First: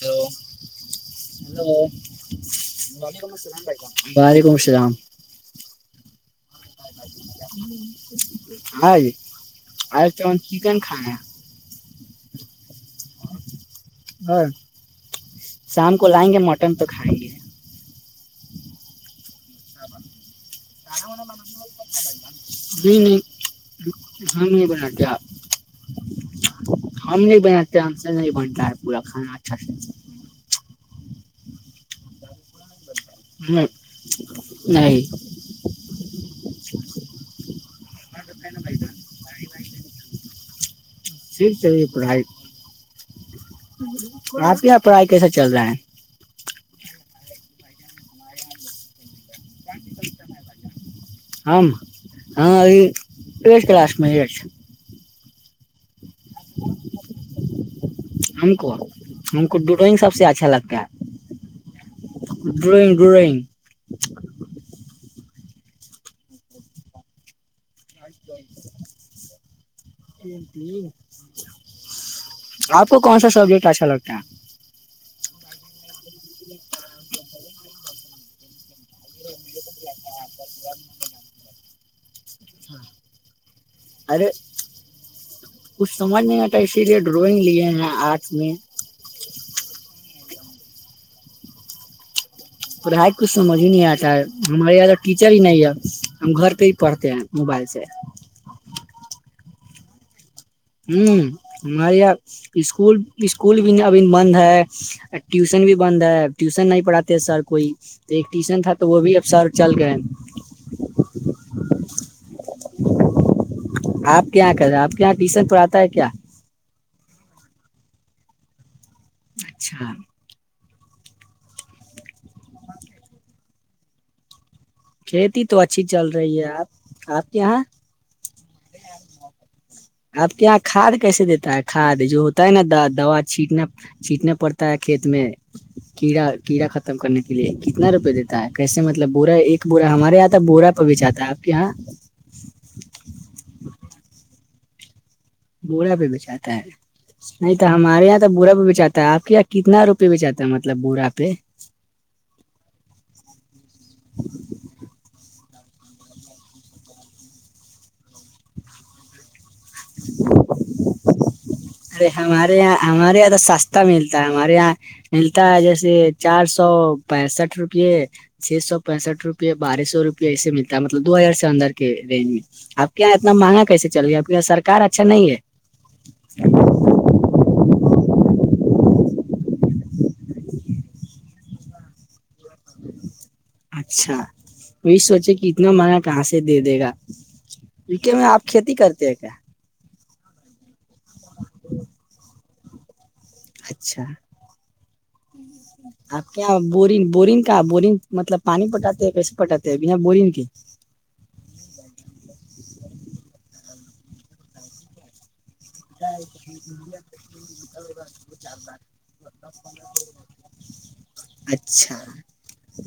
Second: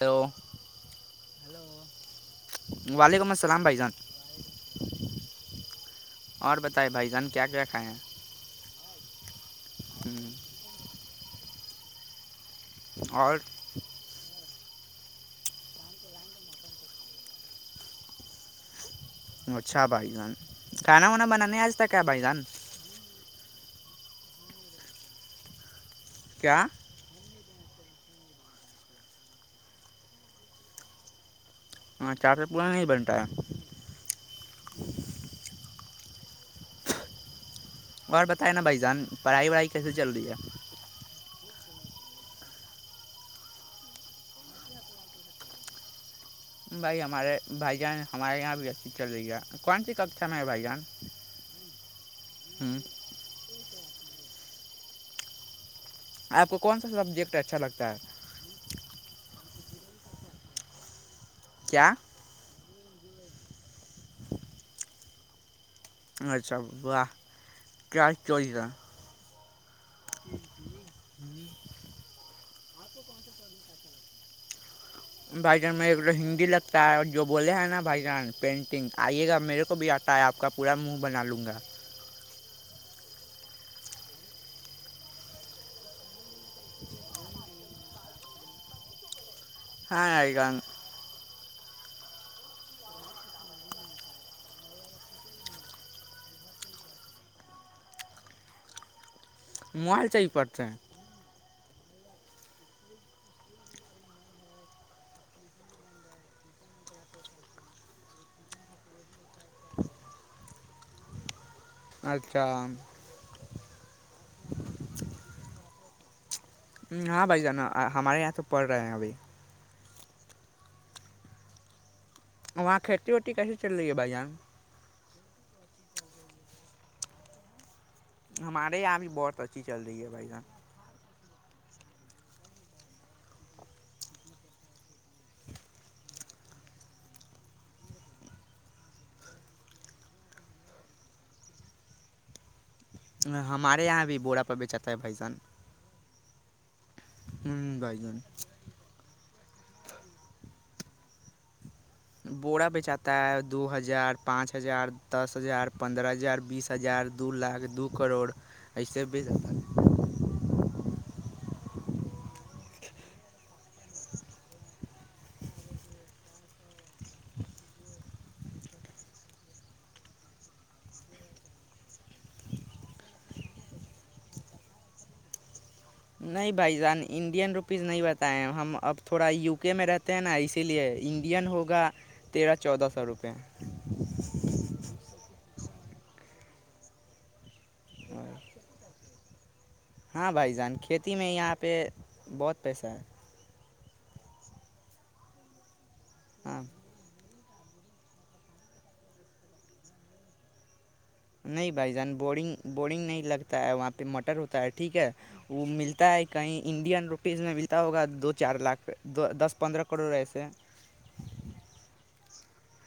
hello ولو و وعلیکم اللام السلام بھائی جان وعلیکم السلام اور بتائے بھائی جان کیا کیا کھائے ا ا تون ہیں چکن کھائےیں اور اور شام کو لائیں گے مٹن تو کھائیں گے ہ اچھا بھائی جان ہ کھانا ہماں وانا بنانے آج تک ہے بھائی جان نہیں ب کیا کیا ہم ج ب سے نہیں بنتا ہے پورا کھانا اچھا ہاں چار چ پور نہیں بن نہیں [unintelligible] اور بتائیں نا بھائی جان پڑھائی وڑھائی کیسے چل رہی ہے ٹھیک چلیے پڑھائی آپ یہ پڑھائی کیسا چل رہا ہے بھائی ہمارے بھائی جان ہمارے یہاں بھی ا چل رہی گیا کون سی ککھا میں ہے بھائی جان ہم ہوں مہیش آپ کو کون سا سبجیکٹ اچھا لگتا ہے ان کو ڈ ڈرائنگ سب سے اچھا لگتا کیا ہے ڈرئگ دورن [unintelligible] چوائس ہے [unintelligible] [unintelligible] آپ کو کون سا سبجیکٹ اچھا لگتا ہے بھائی جان میں ہندی لگتا ہے اور جو بولے ہیں نا بھائی جان پینٹنگ آئیے گا میرے کو بھی آ آپ کا پورا منہ بنا لوں گا ارے کچھ سمجھ نہیں آتا اسی لیے ڈرائنگ لیے ہیں آرٹ میں ہ آئی گاان پڑھائی کچھ سمجھ ہی نہیں آتا ہے ہمارے یہاں تو ٹیچر ہی نہیں ہے ہم گھر پہ ہی پڑھتے ہیں موبائل سے موائل چاہ ہی پڑتا ہوں ہمارے یہاں اسکول اسکول بھی ابھی بند ہے ٹیوشن بھی بند ہے ٹیوشن نہیں پڑھاتے سر کوئی تو ایک ٹیوشن تھا تو وہ بھی اب سر چل گئے اچھا ہا آپ کیا کریں آپ کیا ٹی شرٹ آتا ہے کیا ہاں بھائی جانا ہمارے یہاں تو اوپر اچھا وہاں کھیتی واٹی کیسے چل رہی ہے بھائی یہاں کھیتی تو اچھی چل رہی ہے آپ آپ کے یہاں ہمارے یہاں بھی بہت اچھی چلتی ہے بھائی آپ کے جان یہاں کھاد کیسے دیتے تا کھاد جو ہوتا ہے نا دوا چٹنا چھینٹنا پڑتا ہے کھیت میں کیڑا کیڑا ختم کرنے کے لیے کتنا روپے دیتا ہے کیسے مطلب بورا ایک بورا ہمارے یہاں تو بورا پ بیچھاتا ہے آپ کے یہاں ہمارے یہاں بھی بوڑا پ بیچاتا ہے بھ جان بوڑا پہ بچاتا ہے نہیں تو ہوں بھائی ہمارے جان یہاں تو برا بھی بی چاہتا ہے آپ کے یہاں کتنا روپے بیچاتا ہے مطلب بوورا پہ بورا بیچاتا ہے دو ہزار پانچ ہزار دس ہزار پندرہ ہزار بیس ہزار دو لاکھ دو کروڑ ایسے بیچاتا ہے [inaudible] ارے ہمارے یہاں ہمارے یہاں تو سستا ملتا ہے ہمارے یہاں ملتا ہے جیسے چار سو پینسٹھ روپے چھ سو پینسٹھ روپے بارہس سو روپے ایسے ملتا مطلب دو ہزار سے اندر کے رینج میں آپ کے یہاں اتنا مہنگا کیسے چل گیا آپ کے یہاں سرار اچھا نہیں ہے نہیں بھائی جان انڈین روپیز نہیں بات ہم اب تھوڑا یو کے میں رہتے ہیں نا اسی لیے انڈین ہوگا تیرہ چودہ سو روپے اچھا یہی سوچے کی اتنا منا کہاں سے دے دے گا وک میں آپ کھیتی کرتے ہیں کیا ہاں بھائی جان کھیتی میں یہاں پہ بہت پیسہ ہے اچھا آپ کیا ہاں بورنگ بورنگ کیا بورنگ مطلب پانی پٹاتے ہیں کیسے پٹاتے ہیں بنا بورنگ کے [unintelligible] نہیں بھائی جان بورنگ بورنگ نہیں لگتا ہے وہاں پہ [unintelligible] تو مٹر ہوتا ہے ٹھیک ہے [unintelligible] ہے کہیں انڈین روپیز میں ملتا ہوگا دو چار لاکھ دس پندرہ کروڑ ایسے اچھا [inaudible]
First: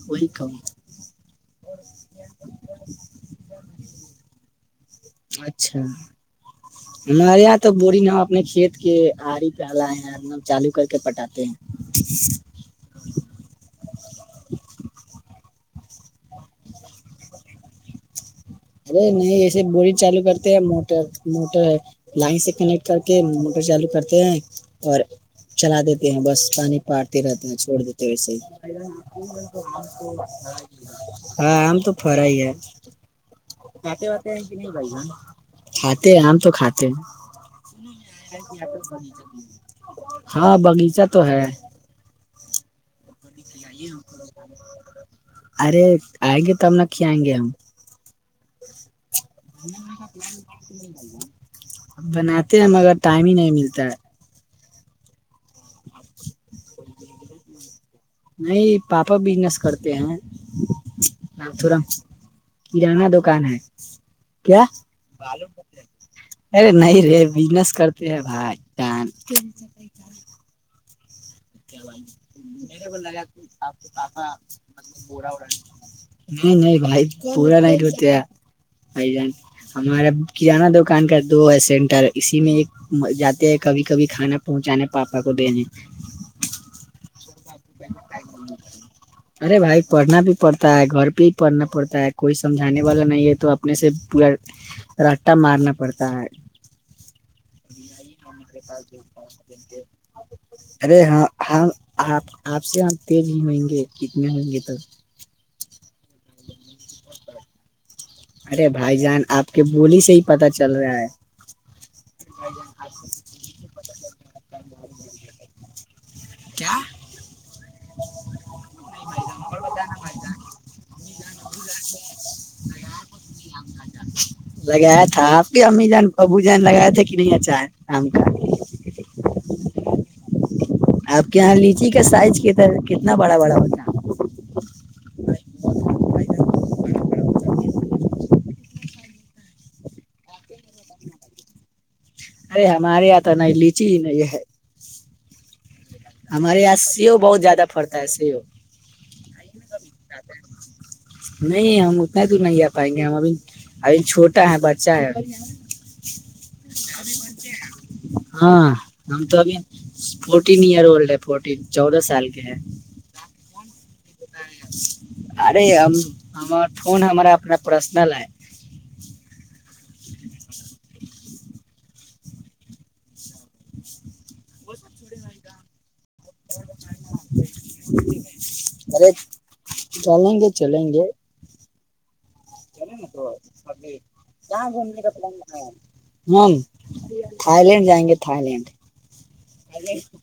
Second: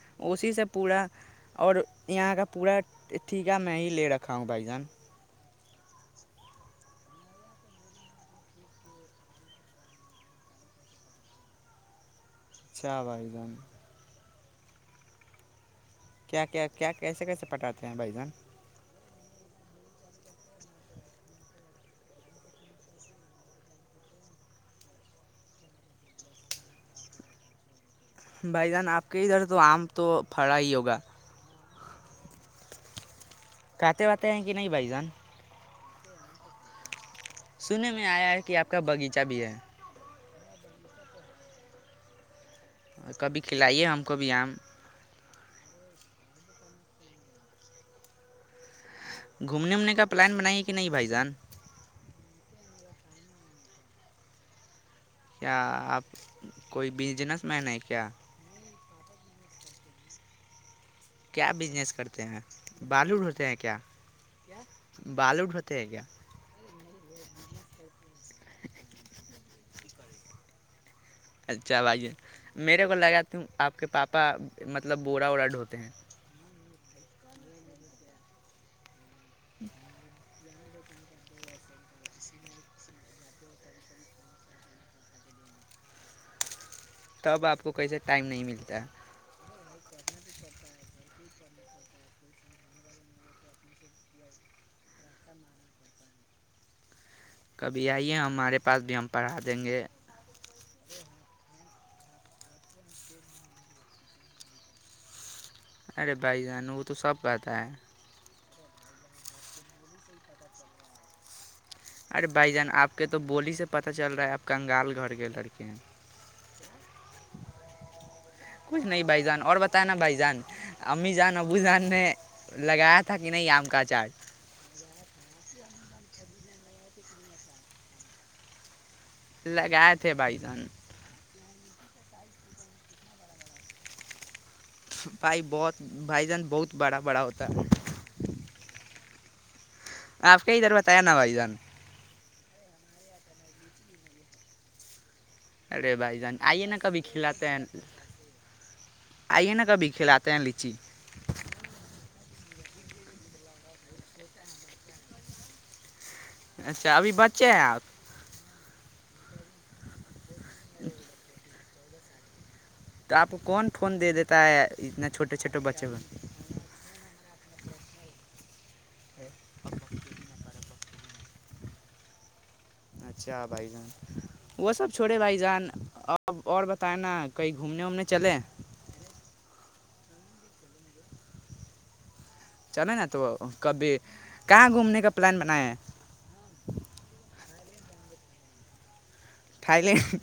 وہی اسی کہوں سے پورا اور یہاں کا پورا ٹھیکا میں ہی لے رکھا ہوں بھائی جان [unintelligible] اچھا ہمارے یہاں تو بوروری ن ہم اپنے کھیت کے آڑی پہ ہلائے ہیں ن ہم چالو کر کے پٹاتے ہیں [unintelligible] شاہ بائی جان [unintelligible] کیا کیا کیا کیسے کیسے پٹاتے ہیں بھ جان [unintelligible] ارے نہیں ایسے بورنگ چالو کرتے ہیں موٹر موٹر لائن سے کنیکٹ کر کے موٹر چالو کرتے ہیں اور چلا دیتے ہیں بس پانی پارتے رہتے ہیں چھوڑ دیتے بھائی جان آپ کے ادھر تو آم تو پڑا ہی ہوگا [unintelligible] ہاں [inaudible] تو فرا ہی ہے [unintelligible] کہتے وے ہیں کہ نہیں بھائی جان [unintelligible] کھاتے ہمم تو کھاتے ہیں سننے میں آیا ہے کہ آپ کا باغیچہ بھی ہے [unintelligible] [inaudible] ہاں باغیچہ تو ہے [unintelligible] کبھی [inaudible] یہ ہو ہم کو بھی آم [inaudible] ارے آئیں گے تب نہ ک آئیں گے ہم [unintelligible] گھومنے اومنے کا پلان بنائیے کہ نہیں بھائی جان [unintelligible] بناتے ہیں مگر ٹائم ہی نہیں ملتا ہے [unintelligible] کیا آپ کوئی بزنس مین ہے کیا [unintelligible] نہیں پاپا بزنس کرتے ہیں کیا تھورا بزنس کرتے ہیں کرانہ بالو دکان ڈھوتے ہیں ہے کیا کیا ب بالو ڈھوتے ہیں کیا ارے نہیں رے بجنس کرتے ہیں بھائی چان اچھا بھائی جان میرے کو مے لگا تم آپ کے کو کافا پاپا مطلب ملب بورا باا وورا ڈھوتے ہیں نہیں بائی پورا نائٹ ہوتے ا جان ہمار کانہ دکان کا دو ہے سینٹر اسی میں ایک جاتے ہیں کبھی کبھی کھانا پہنچانے پاپا کو دینے تب آپ کو کیسے ٹائم نہیں ملتا ہے ارے بھائی پڑھنا بھی پڑتا ہے گھر پہ ہی پڑھنا پڑتا ہے کوئی سمجھانے والا نہیں ہے تو اپنے سے پورا رٹا مارنا پڑتا ہے کبھی آئیے ہمارے پاس بھی ہم پڑھا دیں گے ارے ہاں ہاں ہ آپ سے ہم تیل بھی ہئیں گے کتنے ہئیں گے تب ارے بھائی جان وہ تو سب کہتا ہے ارے بھائی جان آپ کی بولی سے ہی پتا چل رہا ہے ارے بھائی جان آپ کے تو بولی سے پتا چل رہا ہے آپ کنگال گھر کے لڑکے ہیں کیا کچھ نہیں بھ جان اور بت نا بھائی جان امی جان ابو جان نے لگایا تھا کہ نہیں آم کا چاٹ لگایا تھا آپ کے امی ابو جان لگائےیا تھے کہ نہیں اچار کام کر لگائے تھے بھائی جان آپ کے یہاں لیچی کا سائز کتنا بڑا بڑا ہوتا بھائی بہت بھائی جان بہت بڑا بڑا ہوتا ہے آپ کئی طرو تھایا ن بھائی جان ارے ہمارے یہاں تو نہیں لیچی ہی نہیں ہے ارے بھائی جان ہمارے آئیے یہاں نا کبھی سیو بہت کھلاتے ہیں زیادہ پڑتا ہے سیو آئیے نا کبھی کھلاتے ہیں لیچی نہیں ہم اتنا دور نہیں آ پائیں گے ہم ابھی ابھی چھوٹا ہے بچہ ہے اچھا ابھی بچے ہیں آپ ہاں ہمم تو ابھی فورٹین ئر اولڈ ہے فورٹین چودہ سال کے ہے تو آپ کون فون دے دیتا ہے اتنا چھوٹے چھوٹے ارے بچوں کو پرشن ل [inaudible] اچھا بھائی جان وہ سب چھوڑے بھائی جان اور اب اور بتائے نا کہیں گھومنے وومنے چلے ارے چلیں گے چلیں گے چلیں نا تو نب کبھی کہاں گھومنے کا پ پلان بنائے ہیں ہ تھائی لینڈ جائیں گے Thailand Thailand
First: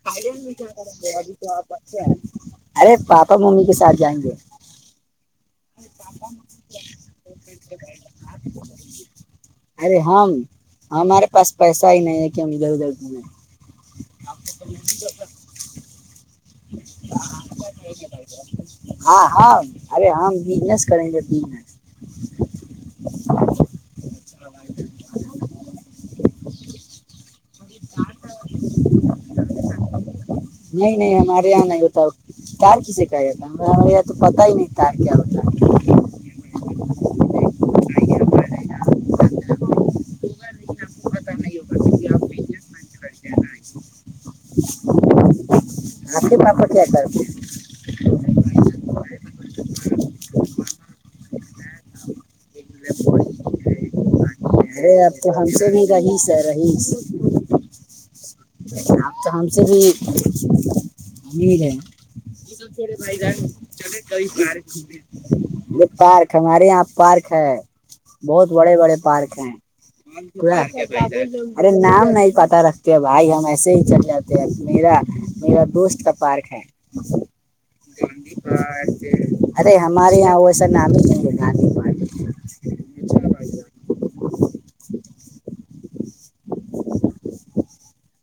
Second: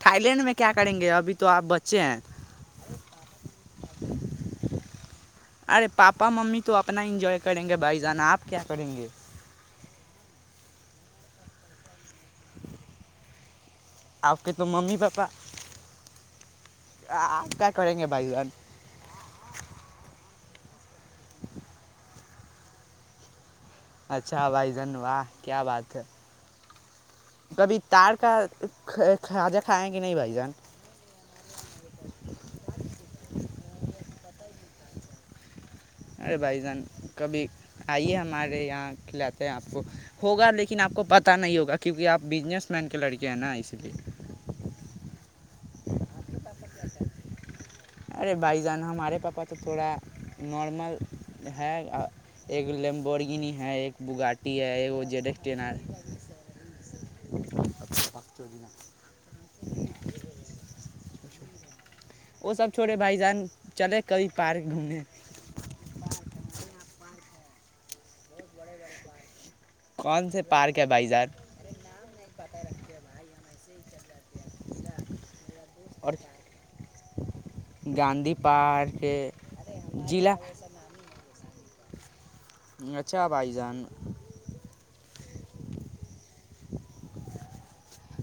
Thailand میں کیا کریں گے ابھی تو کیا آپ بچے ہیں ارے پاپا ممی کے ساتھ جائیں گے ارے پاپا ممی تو اپنا انجوائے کریں گے بھائی جانہ آپ کیا کریں گے ہاں ہمارے پاس پیسہ ہی نہیں ہے کہ ہم ادھر ادھر گھومیں آپ کے تو ممی پپا ہاں ہاں ارے ہاں وجنس کریں گ پ اچھا بھائی جن واہ کیا بات ہے کبھی تار کا ک کھوجا کھائیں گے نہیں بھائی جان یہ نہیں ہوتا تار کسے کہتا ہم تو پتا ہی نہیں تار کیا ہوتا ارے بھائی جان کبھی آئیے ہمارے رہ آ [inaudible] کھلاتے ہیں آپ کو ہوگا لیکن آپ کو پتہ نہیں ہوگا کیونکہ آپ بزنس مین کے لڑکے ہیں نا اسی لیے آ کے پپ کیا کرتے [unintelligible] ارے بھائی جان ہمارے پاپا تو تھوڑا نارمل ہےاں ایک لیمبورگنی ہے ایک بگاٹ ارے اب تو ہم سے بھی رہیس ہے رہیس [unintelligible] پ تو ہم سے بھی [unintelligible] نہیںیر وہ سب توے چھوڑے بھائی جان چلے کبھی ک پارک گھومنے یہ پارک ہمارے یہاں پارک ہے بہت بڑے بڑے پارک ہیں کون سے پ پارک ہے بھائی جان ارے نام نہیں پات رستتے ہم ایسے ہی چل جاتے ہیں ما میرا دوست کا اور پارک ہے گاندھی پارک ارے ہمارے ضلع یہاں وسا نام ہی جد ب اچھا بھائی جان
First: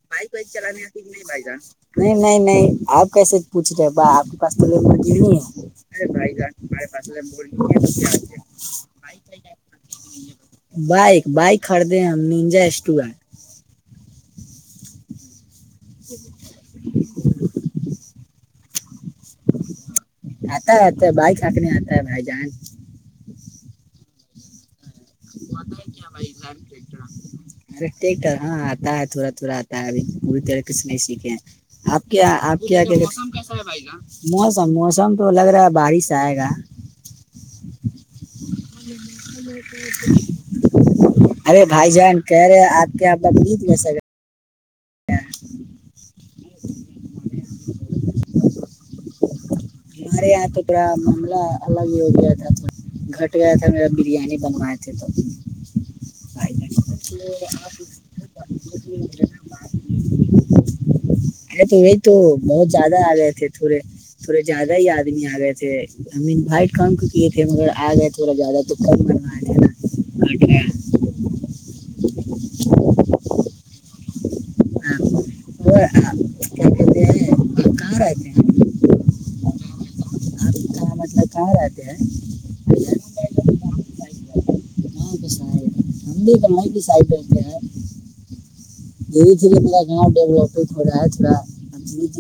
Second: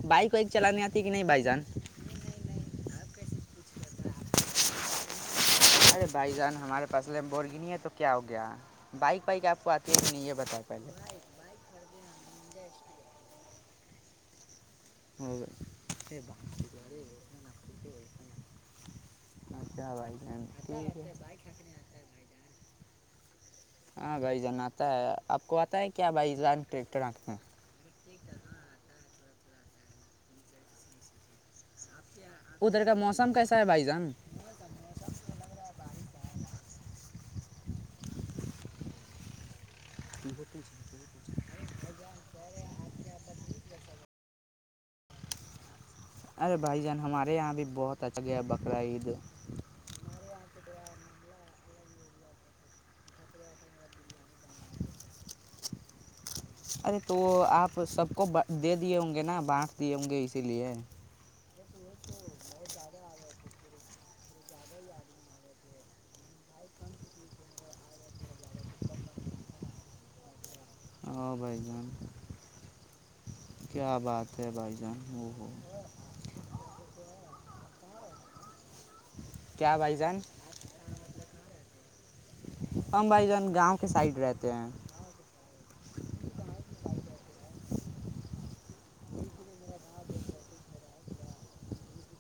بائک کو وائک چلانے چلانی آتی ہے کہ نہیں پائی بھائی گا جان نہیں نہیں نہیں آپ کیسے پوچھ رہے با آپ کے پا تو لیبر ج نہیں ہی ہے بھائی جان ارے ہمارے پاس لیمبورگینی ہے تو کیا ہو گیا بس بائک وائک آپ کو آتی ہے کہ نہیں یہ بتائیں بائک بائک خریدے ہم ج تو ہے اچھا بھائی جان آتا ہے آتا ہے بائک ہانکنے آتا ہے بھائی جان ہاں گائی جاننا تا ہے کیا بھائی ٹریکٹر آنکھ میں ہاں آتا ہے تھڑا رہاتا ہے ابھی پوری طرح کچھ نہیں سیکھے آپ کیا آپ کیا ادھر کا کیا موسم ستے کیسا ہے بھائی جان موسم موسم تو لگ رہا ہے بارش جائے گہ [inaudible] ان بتن چنا ارے بھائی جان کہہ رہے ہیں آپ کے بقریت لے سے ارے بھائی جان ہمارے یہاں بھی بہت اچھا گیا بقر عید ہمارے یہاں تو پڑا معاملہ الگ ہی ہو گیا تھا تو گھٹ گیا تھا میرا بریانی بنوائے تھے تو ارے تو آپ سب کو دے دیے ہوں گے نا بانٹ دیے ہوں ارے گے اسی لیے تھورے تھورے [unintelligible] زیادہ ہی آدمی آ گئے تھے ہم انوائٹ کم کیے تھے مگر آ گئے تھوڑا زیادہ تو کم کروئے تھے نا کٹ گیا [unintelligible] او بھائی جان [inaudible] کیا بات [unintelligible] پے بائی جن ہاں ہو ہوو وہ آپ کیا کہتے ہیں آپ کہاں رہتے ہیں [unintelligible] کیا بھائی جان [unintelligible] کانتے ہیں ہم بھائی جان گاؤں [unintelligible] کے سائڈ رہتے ہیں [unintelligible] ہمم کا مائ پی س آاہپک دھیرے دھیرے ما گاؤں ڈیولپ ہو رہا ہے تھوڑا د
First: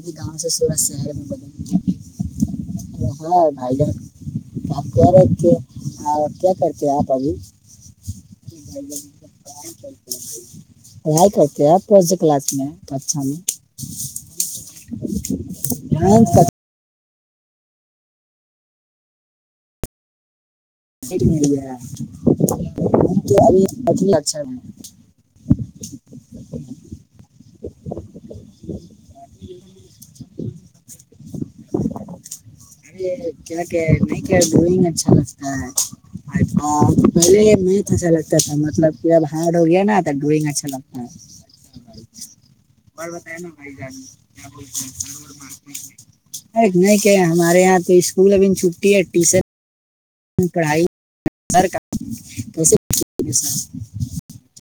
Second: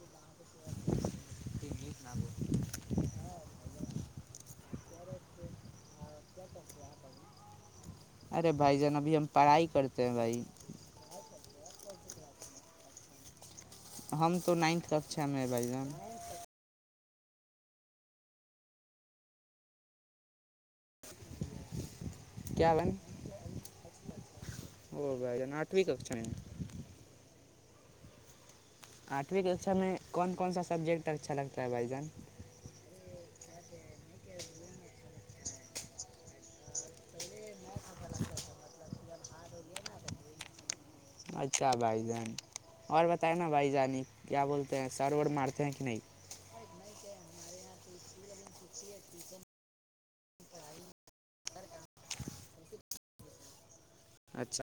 دے گاؤں سے سورت شہر میں بدلا بھائی جان آپ کہہ رہے کہ کیا کرتے ہیں آپ ابھی ارے بھائی جان ابھی ہم پڑھائی کرتے ہیں بھائی آئیت [unintelligible] کیا پروجیکٹ لاکنے پچھا میں [unintelligible] ہم تو نائنتھ ککچا میںے بھائی جان ہم م کیا بھائی میا [unintelligible] ابھی ا اچھا [unintelligible] او بھائی جان آٹھویں ککشا میں آٹھویں کے ککا میں کون کون سا سبجیکٹ اچھا لگتا ہے بھائی جان ار کیا کہ نہیں کیاار ڈگ اچھا لگتا [unintelligible] پہلے میت اچھا لگتا تھا مطلب کہ اب ہارڈ ہو گیا نا ڈرائنگ اچھا لگتا [unintelligible] اچھا بھائی جان اور بتائے نا بھائی جانی کیا بولتے ہیں سر اور مارتے ہیں کہ نہیں [unintelligible] ار نہیں کہ ہمارے یہاں تو اسکول ابھی چھٹی ہے ٹیشن پڑھائی [unintelligible] اچھا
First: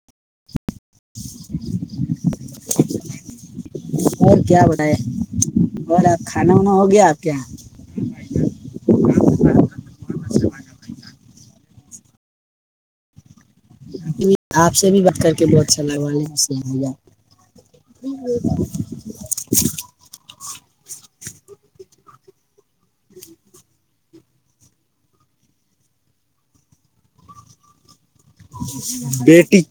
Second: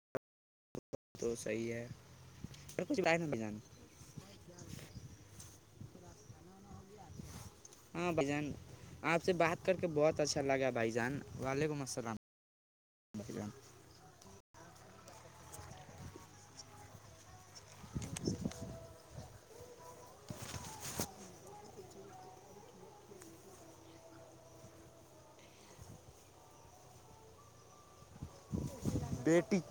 تو صحیح ہے پر کچھ بات نہ بھی جان [inaudible] آپ کانا وانا ہو گیا آپ کے ہاں بھائی جان آپ سے بات کر کے بہت اچھا لگا بھائی جان [inaudible] وعلیکم السلام بھائی جان آپ سے بھی بات کر کے بہت اچھا لگوا بیٹی [inaudible]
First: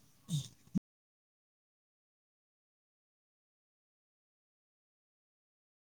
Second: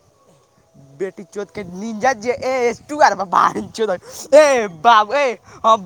بیٹی چت کے جات باب اہاں